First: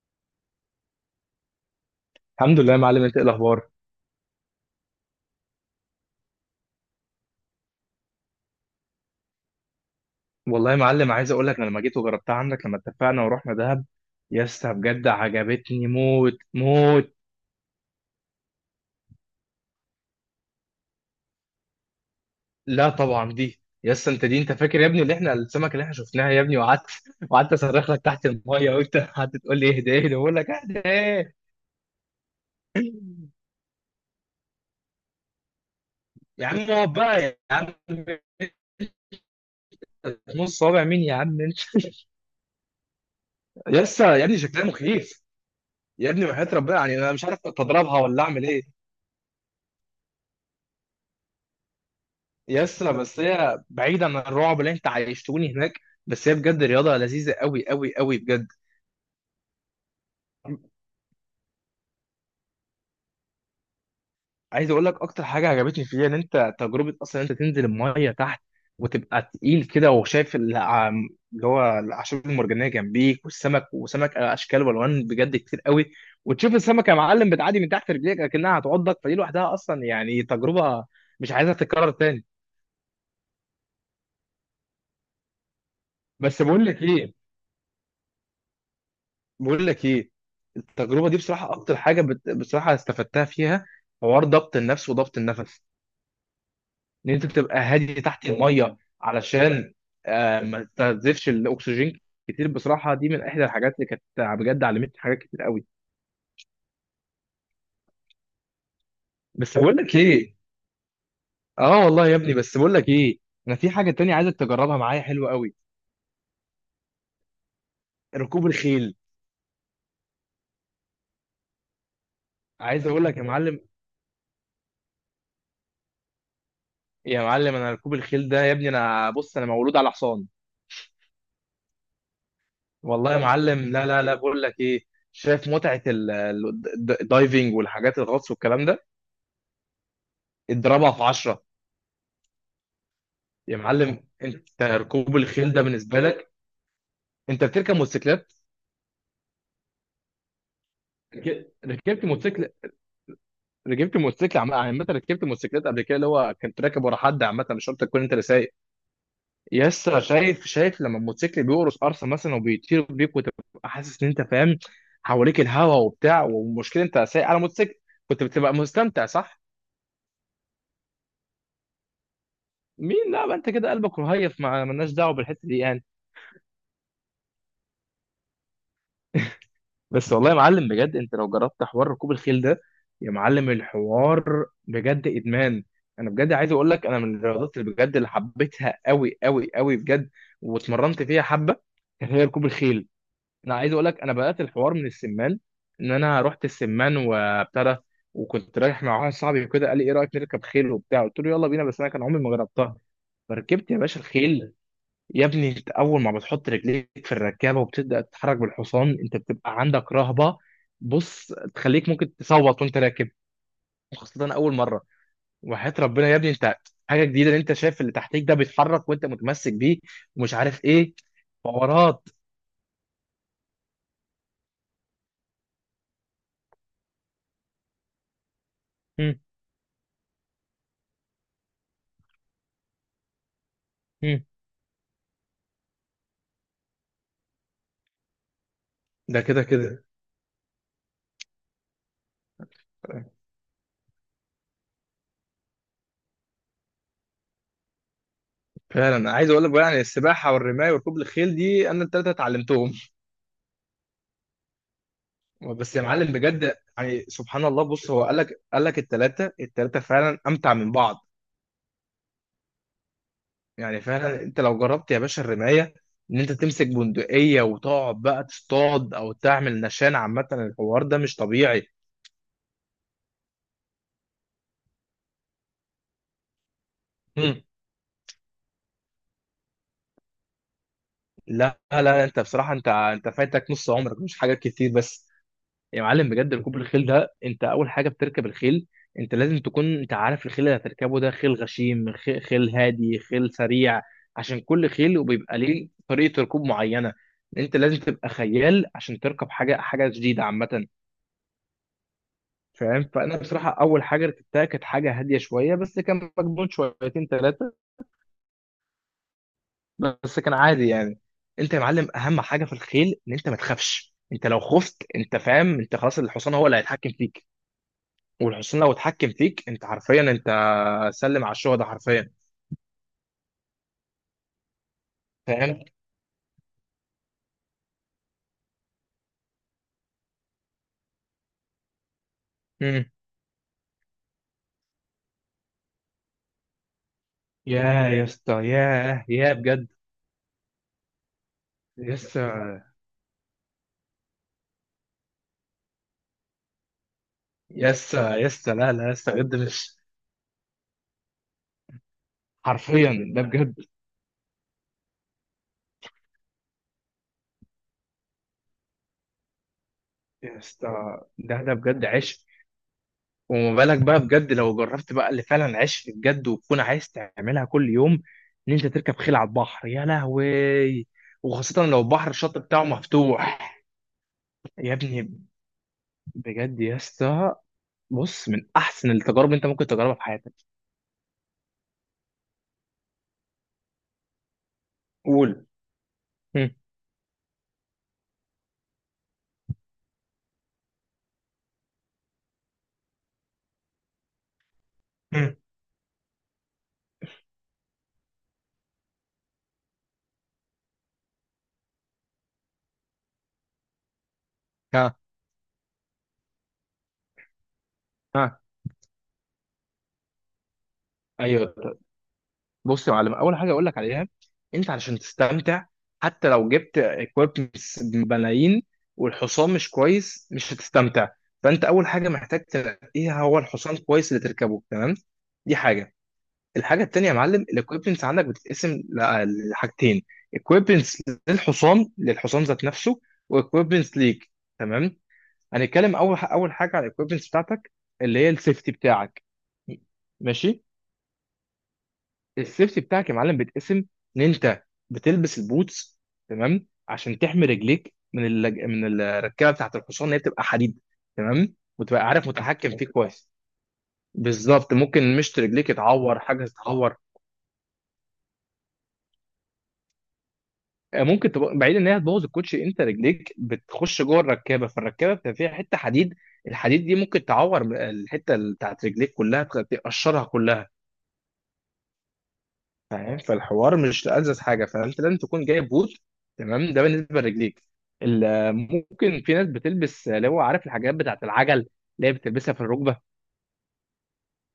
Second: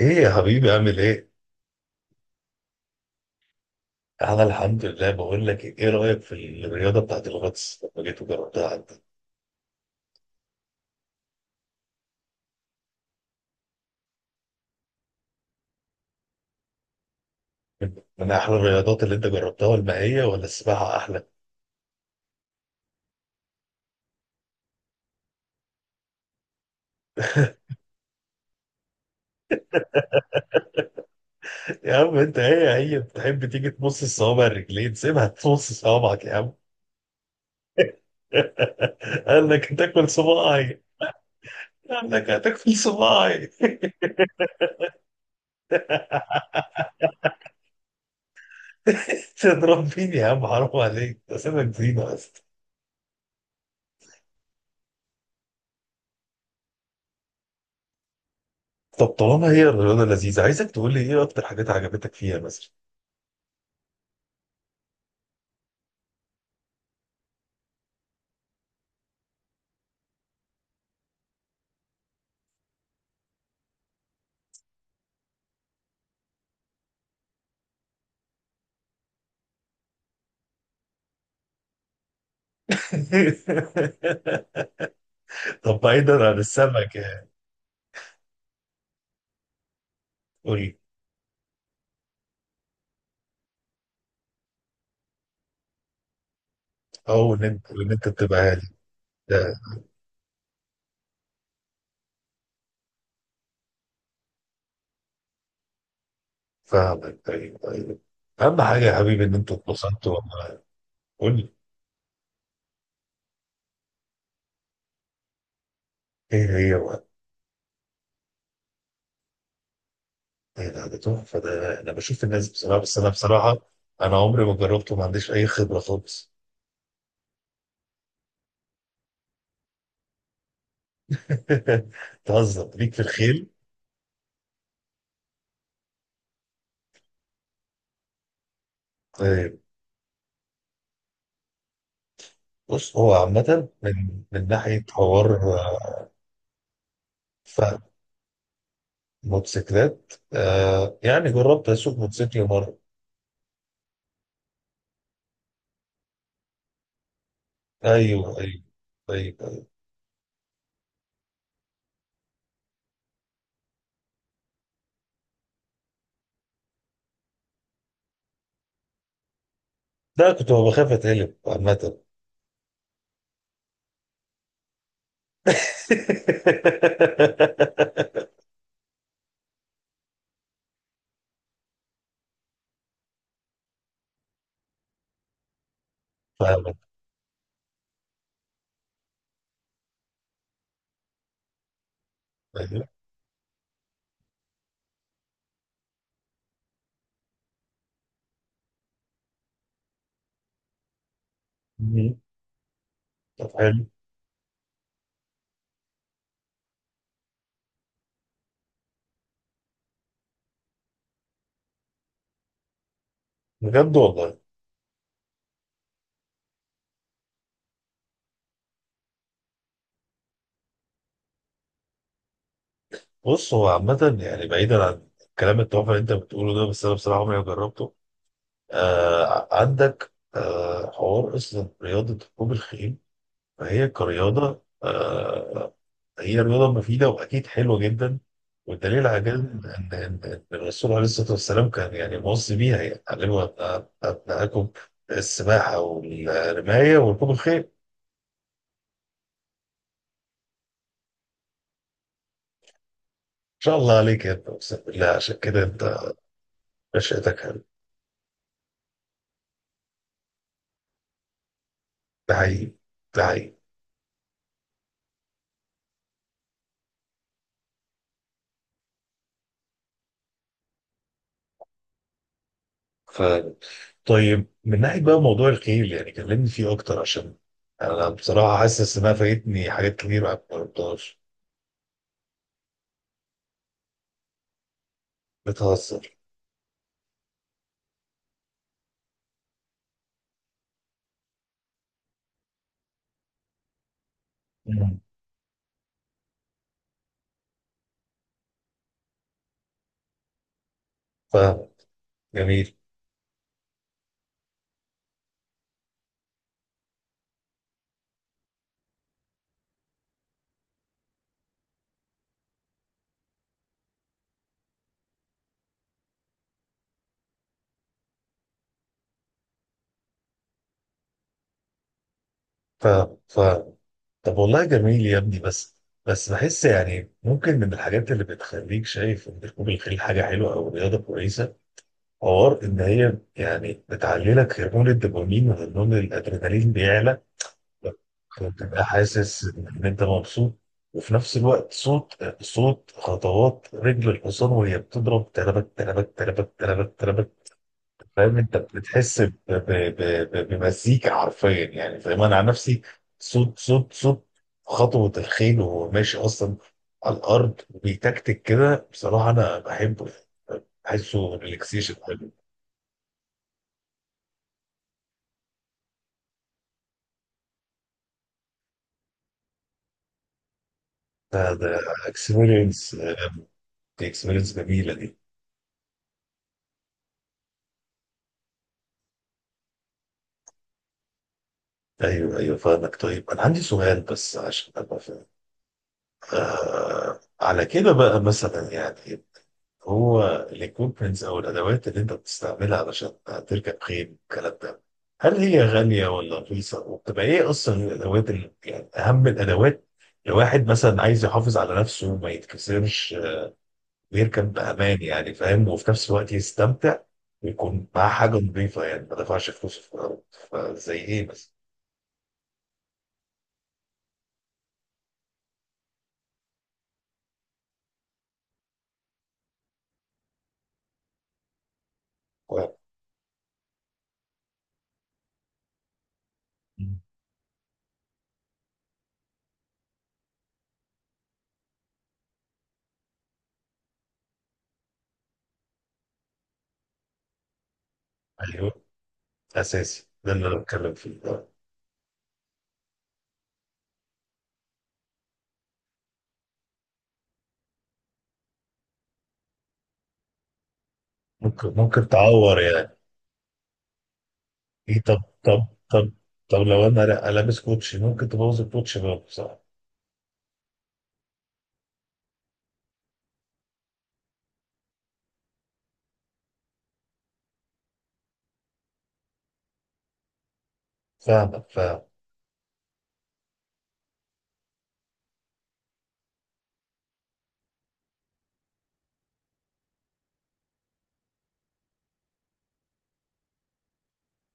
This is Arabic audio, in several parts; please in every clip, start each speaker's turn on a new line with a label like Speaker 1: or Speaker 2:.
Speaker 1: ايه يا حبيبي عامل ايه؟
Speaker 2: الحمد لله يا معلم، انت ايه الاخبار؟
Speaker 1: انا الحمد لله. بقول لك ايه رايك في الرياضه بتاعت الغطس لما جيت وجربتها عندك؟
Speaker 2: والله يا معلم، عايز اقول لك انا لما جيت وجربتها عندك لما اتفقنا ورحنا دهب، يا اسطى بجد عجبتني موت موت.
Speaker 1: من احلى الرياضات اللي انت جربتها، والمائيه ولا السباحه احلى؟
Speaker 2: لا طبعا دي يا اسطى انت، دي انت فاكر يا ابني اللي احنا السمكه اللي احنا شفناها يا ابني، وقعدت اصرخ لك تحت الميه، وانت قعدت تقول لي اهدى اهدى، بقول لك اهدى ايه؟
Speaker 1: يا عم انت هي بتحب تيجي تمص الصوابع الرجلين، سيبها تمص صوابعك يا
Speaker 2: يا
Speaker 1: عم.
Speaker 2: عم اقعد بقى يا عم،
Speaker 1: قال لك هتاكل
Speaker 2: نص
Speaker 1: صباعي.
Speaker 2: صوابع مين يا عم انت؟
Speaker 1: قال لك هتاكل صباعي.
Speaker 2: يا اسطى يا ابني شكلها مخيف، يا ابني وحياة ربنا، يعني انا مش عارف اتضربها ولا اعمل ايه.
Speaker 1: تضرب مين يا عم، حرام عليك، ده سيبك زينه بس.
Speaker 2: يسا، بس هي بعيد عن الرعب اللي انت عايشتوني هناك، بس هي بجد رياضة لذيذة قوي قوي قوي بجد.
Speaker 1: طب طالما هي الرياضه لذيذه، عايزك تقول لي ايه اكتر حاجات عجبتك فيها مثلا.
Speaker 2: عايز اقول لك اكتر حاجة عجبتني فيها ان انت تجربة اصلا، انت تنزل المية تحت، وتبقى تقيل كده وشايف اللي هو الاعشاب المرجانية جنبيك، والسمك وسمك اشكال والوان بجد كتير قوي، وتشوف السمكة يا معلم بتعدي من تحت رجليك اكنها هتعضك، فدي لوحدها اصلا يعني تجربة مش عايزها تتكرر تاني.
Speaker 1: طب بعيدا عن
Speaker 2: بس بقول لك
Speaker 1: السمك
Speaker 2: ايه
Speaker 1: يعني.
Speaker 2: بقول لك ايه
Speaker 1: قول.
Speaker 2: التجربه دي بصراحه اكتر حاجه بصراحه استفدتها فيها حوار ضبط النفس وضبط النفس، ان انت
Speaker 1: او ان
Speaker 2: تبقى
Speaker 1: انت ان
Speaker 2: هادي
Speaker 1: انت
Speaker 2: تحت
Speaker 1: بتبقى هادي
Speaker 2: الميه
Speaker 1: ده.
Speaker 2: علشان ما تستنزفش الاكسجين كتير. بصراحه دي من احدى الحاجات اللي كانت بجد علمتني حاجات كتير قوي.
Speaker 1: فاهمك، طيب طيب. اهم حاجه يا حبيبي ان انتوا
Speaker 2: بس بقول لك
Speaker 1: اتبسطتوا
Speaker 2: ايه،
Speaker 1: والله. قول لي.
Speaker 2: اه والله يا ابني، بس بقول لك ايه، انا في حاجه تانية عايزك تجربها معايا حلوه قوي،
Speaker 1: ايه هي بقى؟
Speaker 2: ركوب الخيل.
Speaker 1: ايه ده؟ ده تحفه ده، انا بشوف الناس بصراحه،
Speaker 2: عايز
Speaker 1: بس
Speaker 2: اقول
Speaker 1: انا
Speaker 2: لك يا
Speaker 1: بصراحه
Speaker 2: معلم،
Speaker 1: انا عمري ما جربته، ما عنديش اي خبره خالص.
Speaker 2: يا معلم انا ركوب الخيل ده يا ابني، انا بص انا مولود على حصان.
Speaker 1: تهزر ليك في
Speaker 2: والله يا
Speaker 1: الخيل؟
Speaker 2: معلم لا لا لا، بقول لك ايه، شايف متعه الدايفنج والحاجات الغطس والكلام ده،
Speaker 1: طيب.
Speaker 2: اضربها في 10.
Speaker 1: بص هو
Speaker 2: يا
Speaker 1: عامه من
Speaker 2: معلم
Speaker 1: من
Speaker 2: انت
Speaker 1: ناحيه
Speaker 2: ركوب
Speaker 1: حوار
Speaker 2: الخيل ده بالنسبه
Speaker 1: آه،
Speaker 2: لك انت بتركب
Speaker 1: فهم.
Speaker 2: موتوسيكلات.
Speaker 1: موتوسيكلات آه، يعني
Speaker 2: رك-
Speaker 1: جربت اسوق
Speaker 2: ركبت
Speaker 1: موتوسيكل
Speaker 2: موتوسيكل،
Speaker 1: مره.
Speaker 2: ركبت موتوسيكل عامه، ركبت موتوسيكلات قبل كده، اللي هو كنت راكب ورا حد، عامه مش شرط تكون انت اللي
Speaker 1: ايوه
Speaker 2: سايق.
Speaker 1: ايوه، طيب.
Speaker 2: يس، شايف لما الموتوسيكل بيقرص قرصه مثلا وبيطير بيك، وتبقى حاسس ان انت فاهم حواليك الهوا وبتاع، والمشكله انت سايق على موتوسيكل، كنت بتبقى مستمتع صح؟
Speaker 1: ده كنت بخاف اتقلب عامة.
Speaker 2: مين؟ لا، ما انت كده قلبك رهيف، مع مالناش دعوه بالحته دي يعني. بس والله يا معلم بجد، انت لو جربت حوار ركوب الخيل ده، يا معلم الحوار بجد ادمان. انا بجد عايز اقول
Speaker 1: فاهمك
Speaker 2: لك، انا من الرياضات اللي بجد اللي حبيتها قوي قوي قوي بجد، واتمرنت فيها حبه، كانت هي ركوب
Speaker 1: فاهم.
Speaker 2: الخيل. انا عايز اقول لك، انا بدات الحوار من السمان، ان انا رحت السمان وابتدى. وكنت رايح مع واحد صاحبي وكده قال لي ايه رايك نركب خيل وبتاع، قلت له يلا بينا، بس انا كان
Speaker 1: مم.
Speaker 2: عمري ما جربتها.
Speaker 1: طب
Speaker 2: فركبت يا
Speaker 1: حلو.
Speaker 2: باشا الخيل، يا ابني انت اول ما بتحط رجليك في الركابه وبتبدا تتحرك بالحصان، انت بتبقى عندك رهبه، بص تخليك ممكن تصوت وانت راكب،
Speaker 1: بجد
Speaker 2: خاصه
Speaker 1: والله؟
Speaker 2: اول مره. وحياه ربنا يا ابني انت، حاجه جديده ان انت شايف اللي تحتيك ده بيتحرك، وانت متمسك بيه، ومش عارف ايه، حوارات.
Speaker 1: بص هو عامة يعني بعيدا عن الكلام التحفة اللي انت بتقوله ده، بس انا بصراحة عمري ما جربته.
Speaker 2: هم،
Speaker 1: آه، عندك آه حوار اصلا. رياضة ركوب الخيل فهي
Speaker 2: هم.
Speaker 1: كرياضة آه، هي رياضة مفيدة وأكيد حلوة جدا. والدليل على
Speaker 2: ده
Speaker 1: كده
Speaker 2: كده
Speaker 1: إن
Speaker 2: كده،
Speaker 1: إن إن الرسول عليه الصلاة والسلام كان يعني موصي بيها، يعني علموا أبنائكم السباحة والرماية وركوب الخيل. إن
Speaker 2: فعلا عايز اقول لك بقى، يعني السباحه والرمايه وركوب الخيل دي انا الثلاثه اتعلمتهم.
Speaker 1: شاء الله عليك يا ابني، أقسم بالله، عشان كده
Speaker 2: بس يا
Speaker 1: أنت
Speaker 2: معلم بجد يعني
Speaker 1: نشأتك
Speaker 2: سبحان الله،
Speaker 1: حلوة.
Speaker 2: بص هو قال لك الثلاثه فعلا امتع من بعض.
Speaker 1: ده حقيقي، ده حقيقي.
Speaker 2: يعني فعلا انت لو جربت يا باشا الرمايه، ان انت تمسك بندقيه وتقعد بقى تصطاد او تعمل نشان، عامه الحوار ده مش طبيعي.
Speaker 1: ف... طيب من ناحية بقى موضوع الخيل، يعني كلمني فيه أكتر عشان
Speaker 2: مم.
Speaker 1: أنا بصراحة حاسس إنها فايتني حاجات كتير ما جربتهاش.
Speaker 2: لا لا، انت بصراحه، انت فايتك نص عمرك، مش حاجات كتير بس. يا معلم
Speaker 1: بتهزر.
Speaker 2: بجد ركوب الخيل ده، انت اول حاجه بتركب الخيل، انت لازم تكون انت عارف الخيل اللي هتركبه ده، خيل غشيم، خيل هادي، خيل سريع، عشان كل خيل
Speaker 1: مم.
Speaker 2: وبيبقى ليه طريقه ركوب معينه. انت لازم تبقى خيال عشان تركب حاجه جديده عامه،
Speaker 1: فاهم. جميل.
Speaker 2: فاهم. فانا بصراحه اول حاجه ركبتها كانت حاجه هاديه شويه، بس كان مجنون شويتين ثلاثه، بس كان عادي يعني. انت يا معلم اهم حاجه في الخيل ان انت ما تخافش، انت لو خفت انت فاهم انت خلاص، الحصان هو اللي هيتحكم فيك، والحصان لو اتحكم فيك انت حرفيا انت سلم على الشهداء حرفيا.
Speaker 1: فاهم فاهم. طب والله جميل يا ابني،
Speaker 2: فاهم.
Speaker 1: بس بس بحس يعني ممكن من الحاجات اللي بتخليك شايف ان ركوب الخيل حاجه حلوه او رياضه كويسه، حوار ان
Speaker 2: مم.
Speaker 1: هي يعني بتعلي لك هرمون الدوبامين، وهرمون الادرينالين بيعلى.
Speaker 2: يا يا اسطى،
Speaker 1: فبتبقى
Speaker 2: يا
Speaker 1: حاسس
Speaker 2: بجد.
Speaker 1: ان انت مبسوط، وفي نفس الوقت
Speaker 2: يا
Speaker 1: صوت.
Speaker 2: اسطى
Speaker 1: خطوات رجل الحصان وهي بتضرب، تربك تربك تربك تربك تربك.
Speaker 2: يا اسطى، يا
Speaker 1: فاهم
Speaker 2: اسطى،
Speaker 1: انت
Speaker 2: لا لا يا اسطى
Speaker 1: بتحس
Speaker 2: بجد، مش
Speaker 1: بمزيكا حرفيا، يعني فاهم انا عن نفسي.
Speaker 2: حرفيا ده بجد.
Speaker 1: صوت صوت صوت خطوة الخيل وهو ماشي اصلا على الارض، وبيتكتك كده. بصراحة انا بحبه
Speaker 2: يا
Speaker 1: يعني.
Speaker 2: اسطى
Speaker 1: بحسه
Speaker 2: ده بجد
Speaker 1: ريلاكسيشن
Speaker 2: عشق،
Speaker 1: حلو.
Speaker 2: وما بالك بقى بجد لو جربت بقى اللي فعلا عشت بجد، وتكون عايز تعملها كل يوم، ان انت تركب خيل على البحر يا لهوي،
Speaker 1: ده
Speaker 2: وخاصة
Speaker 1: ده
Speaker 2: لو البحر الشط بتاعه
Speaker 1: اكسبيرينس.
Speaker 2: مفتوح.
Speaker 1: دي اكسبيرينس
Speaker 2: يا
Speaker 1: جميلة دي.
Speaker 2: ابني بجد يا اسطى، بص من احسن التجارب انت ممكن تجربها في حياتك.
Speaker 1: ايوه ايوه فاهمك. طيب انا عندي سؤال بس عشان ابقى فاهم.
Speaker 2: قول. هم.
Speaker 1: آه على كده بقى مثلا، يعني هو الاكويبمنتس او الادوات اللي انت بتستعملها علشان تركب خيل الكلام ده، هل
Speaker 2: مم.
Speaker 1: هي غاليه ولا رخيصه؟ وبتبقى ايه اصلا الادوات اللي يعني اهم الادوات لو واحد مثلا عايز يحافظ على نفسه وما يتكسرش آه، ويركب
Speaker 2: ها.
Speaker 1: بامان يعني فاهم، وفي نفس الوقت يستمتع ويكون معاه حاجه
Speaker 2: ها.
Speaker 1: نظيفه، يعني ما دفعش فلوس في الأرض. فزي ايه مثلا؟
Speaker 2: ايوه. بص يا معلم، اول حاجه اقول لك عليها، انت علشان تستمتع حتى لو جبت اكويبمنتس بملايين والحصان مش كويس مش هتستمتع، فانت اول حاجه محتاج
Speaker 1: و-
Speaker 2: تلاقيها هو الحصان كويس اللي تركبه، تمام؟ دي حاجه. الحاجه التانيه يا معلم الاكويبمنتس عندك بتتقسم لحاجتين، اكويبمنتس للحصان ذات نفسه، واكويبمنتس ليك، تمام؟ هنتكلم اول حاجه على الاكويبمنتس بتاعتك، اللي هي السيفتي
Speaker 1: ايوه
Speaker 2: بتاعك.
Speaker 1: اساسي، ده اللي انا
Speaker 2: ماشي.
Speaker 1: بتكلم فيه.
Speaker 2: السيفتي بتاعك يا معلم بيتقسم ان انت بتلبس البوتس، تمام، عشان تحمي رجليك من من الركبه بتاعت الحصان اللي هي بتبقى حديد، تمام،
Speaker 1: ممكن
Speaker 2: وتبقى
Speaker 1: ممكن
Speaker 2: عارف
Speaker 1: تعور
Speaker 2: متحكم فيه
Speaker 1: يعني؟
Speaker 2: كويس. بالظبط،
Speaker 1: ايه،
Speaker 2: ممكن
Speaker 1: طب
Speaker 2: مشط
Speaker 1: طب
Speaker 2: رجليك
Speaker 1: طب
Speaker 2: يتعور، حاجه
Speaker 1: طب لو
Speaker 2: تتعور.
Speaker 1: انا لابس كوتشي ممكن تبوظ الكوتشي برضه، صح؟
Speaker 2: آه، ممكن تبقى بعيد ان هي تبوظ الكوتشي، انت رجليك بتخش جوه الركابه، فالركابه بتبقى فيها حته حديد، الحديد دي ممكن تعور الحته بتاعت رجليك كلها، تقشرها كلها.
Speaker 1: فاهمك فاهم.
Speaker 2: فاهم، فالحوار مش ألذذ حاجه، فانت لازم تكون جايب بوت، تمام، ده بالنسبه لرجليك. ممكن في ناس بتلبس اللي هو عارف الحاجات بتاعت العجل، اللي هي بتلبسها في الركبه.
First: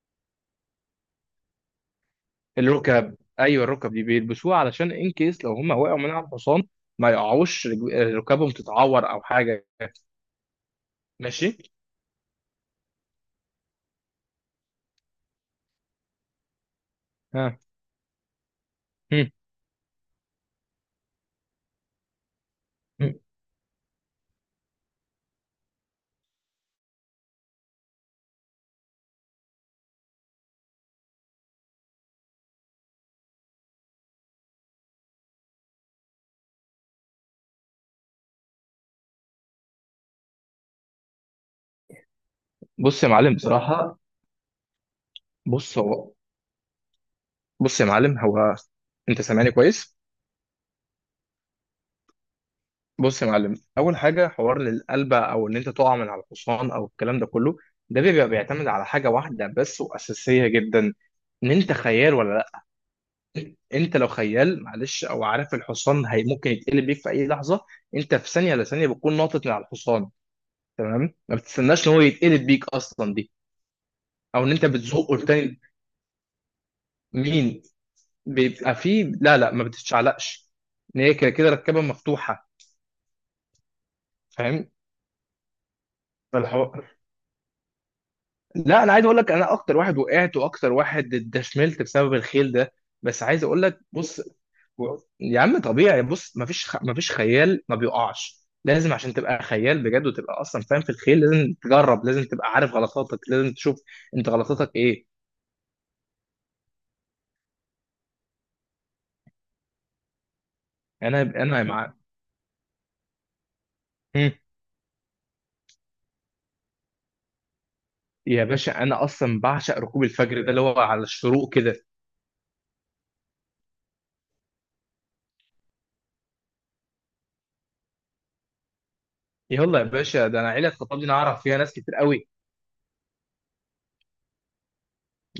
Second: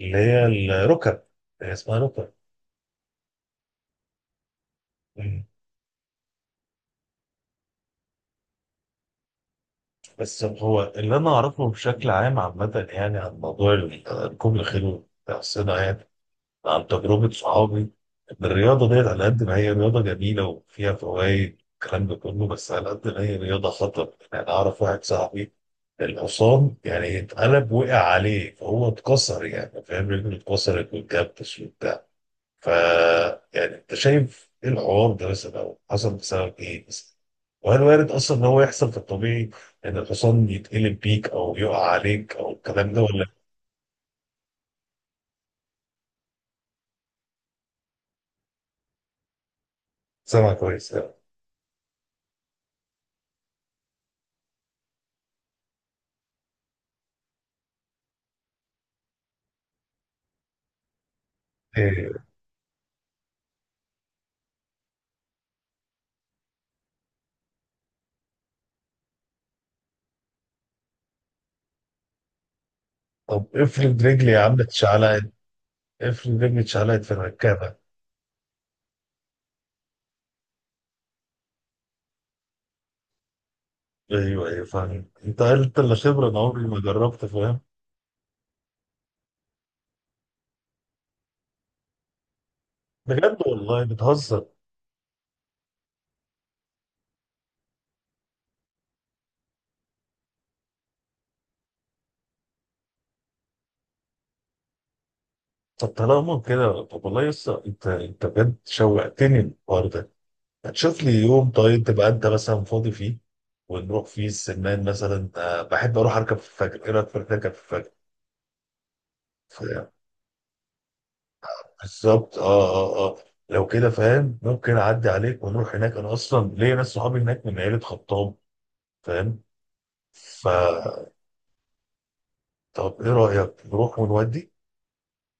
Speaker 1: اللي هي الركب، هي اسمها ركب.
Speaker 2: الركب ايوه، الركب دي بيلبسوها علشان ان
Speaker 1: مم.
Speaker 2: كيس لو هم وقعوا من على الحصان، ما يقعوش ركبهم تتعور او حاجه.
Speaker 1: بس هو اللي انا
Speaker 2: ماشي.
Speaker 1: اعرفه بشكل عام عامة يعني عن موضوع ركوب الخيل والحصينة، يعني عن تجربة
Speaker 2: ها.
Speaker 1: صحابي، إن الرياضة ديت على
Speaker 2: هم.
Speaker 1: قد ما هي رياضة جميلة وفيها فوائد الكلام ده كله، بس على قد
Speaker 2: هم.
Speaker 1: ما هي رياضة خطر. يعني أعرف واحد صاحبي الحصان يعني اتقلب وقع عليه، فهو اتكسر يعني فاهم، رجله اتكسرت واتجبس وبتاع. ف يعني أنت شايف إيه الحوار ده مثلا، أو حصل بسبب إيه مثلا؟ وهل وارد أصلا إن هو يحصل في الطبيعي إن الحصان يتقلب بيك أو يقع عليك أو الكلام ده
Speaker 2: بص يا
Speaker 1: ولا؟
Speaker 2: معلم بصراحه، بص هو بص يا معلم هو، انت سامعني كويس؟
Speaker 1: سامع كويس.
Speaker 2: بص يا معلم، اول حاجه حوار للقلبه او ان انت تقع من على الحصان او الكلام ده كله، ده بيبقى بيعتمد على حاجه واحده بس واساسيه جدا، ان انت
Speaker 1: إيه.
Speaker 2: خيال ولا لا. انت لو خيال معلش، او عارف الحصان هي ممكن يتقلب بيك في اي لحظه، انت في ثانيه لثانيه بتكون ناطط من على الحصان، تمام، ما بتستناش ان هو يتقلب بيك اصلا دي،
Speaker 1: طب افرض رجلي يا
Speaker 2: او ان
Speaker 1: عم
Speaker 2: انت بتزقه
Speaker 1: اتشعلقت،
Speaker 2: لتاني.
Speaker 1: افرض رجلي اتشعلقت في
Speaker 2: مين؟
Speaker 1: الركابة.
Speaker 2: بيبقى فيه، لا لا ما بتتشعلقش، ان هي كده كده ركبه مفتوحه.
Speaker 1: ايوه ايوه فاهم، انت اللي خبرة، انا عمري
Speaker 2: فاهم.
Speaker 1: ما جربت فاهم.
Speaker 2: لا انا عايز اقول لك، انا اكتر واحد وقعت واكتر واحد اتدشملت بسبب الخيل ده، بس
Speaker 1: بجد
Speaker 2: عايز اقول لك
Speaker 1: والله؟
Speaker 2: بص،
Speaker 1: بتهزر.
Speaker 2: يا عم طبيعي، بص مفيش مفيش خيال ما بيقعش، لازم عشان تبقى خيال بجد، وتبقى اصلا فاهم في الخيل لازم تجرب، لازم تبقى عارف غلطاتك، لازم تشوف انت غلطاتك ايه.
Speaker 1: طب طالما كده، طب والله يسا انت انت بجد شوقتني الحوار ده. هتشوف لي
Speaker 2: انا
Speaker 1: يوم
Speaker 2: انا
Speaker 1: طيب
Speaker 2: مع.
Speaker 1: تبقى انت مثلا فاضي فيه، ونروح فيه
Speaker 2: هم.
Speaker 1: السمان مثلا آه، بحب اروح اركب في الفجر. ايه رايك في اركب في الفجر؟
Speaker 2: يا باشا انا اصلا بعشق
Speaker 1: ف-
Speaker 2: ركوب الفجر ده اللي هو على الشروق كده.
Speaker 1: بالظبط اه اه اه. لو كده فاهم ممكن اعدي عليك ونروح هناك، انا اصلا ليا ناس صحابي هناك من عيلة خطاب فاهم.
Speaker 2: يلا يا باشا، ده انا عيله خطيبتي انا
Speaker 1: فطب
Speaker 2: اعرف فيها ناس كتير قوي.
Speaker 1: ايه رأيك نروح ونودي؟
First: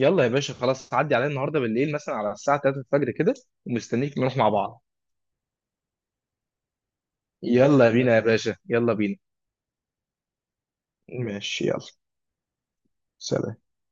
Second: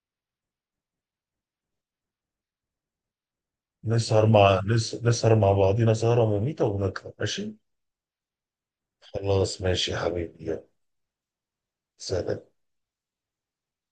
Speaker 2: يلا يا باشا خلاص، عدي عليا النهارده بالليل مثلا على الساعه 3 الفجر كده، ومستنيك
Speaker 1: نسهر
Speaker 2: نروح مع
Speaker 1: مع
Speaker 2: بعض.
Speaker 1: نسهر مع بعضينا سهرة مميتة ونطلع ماشي.
Speaker 2: يلا بينا يا باشا يلا بينا.
Speaker 1: خلاص ماشي يا حبيبي، يلا.
Speaker 2: ماشي يلا.
Speaker 1: سلام.
Speaker 2: سلام.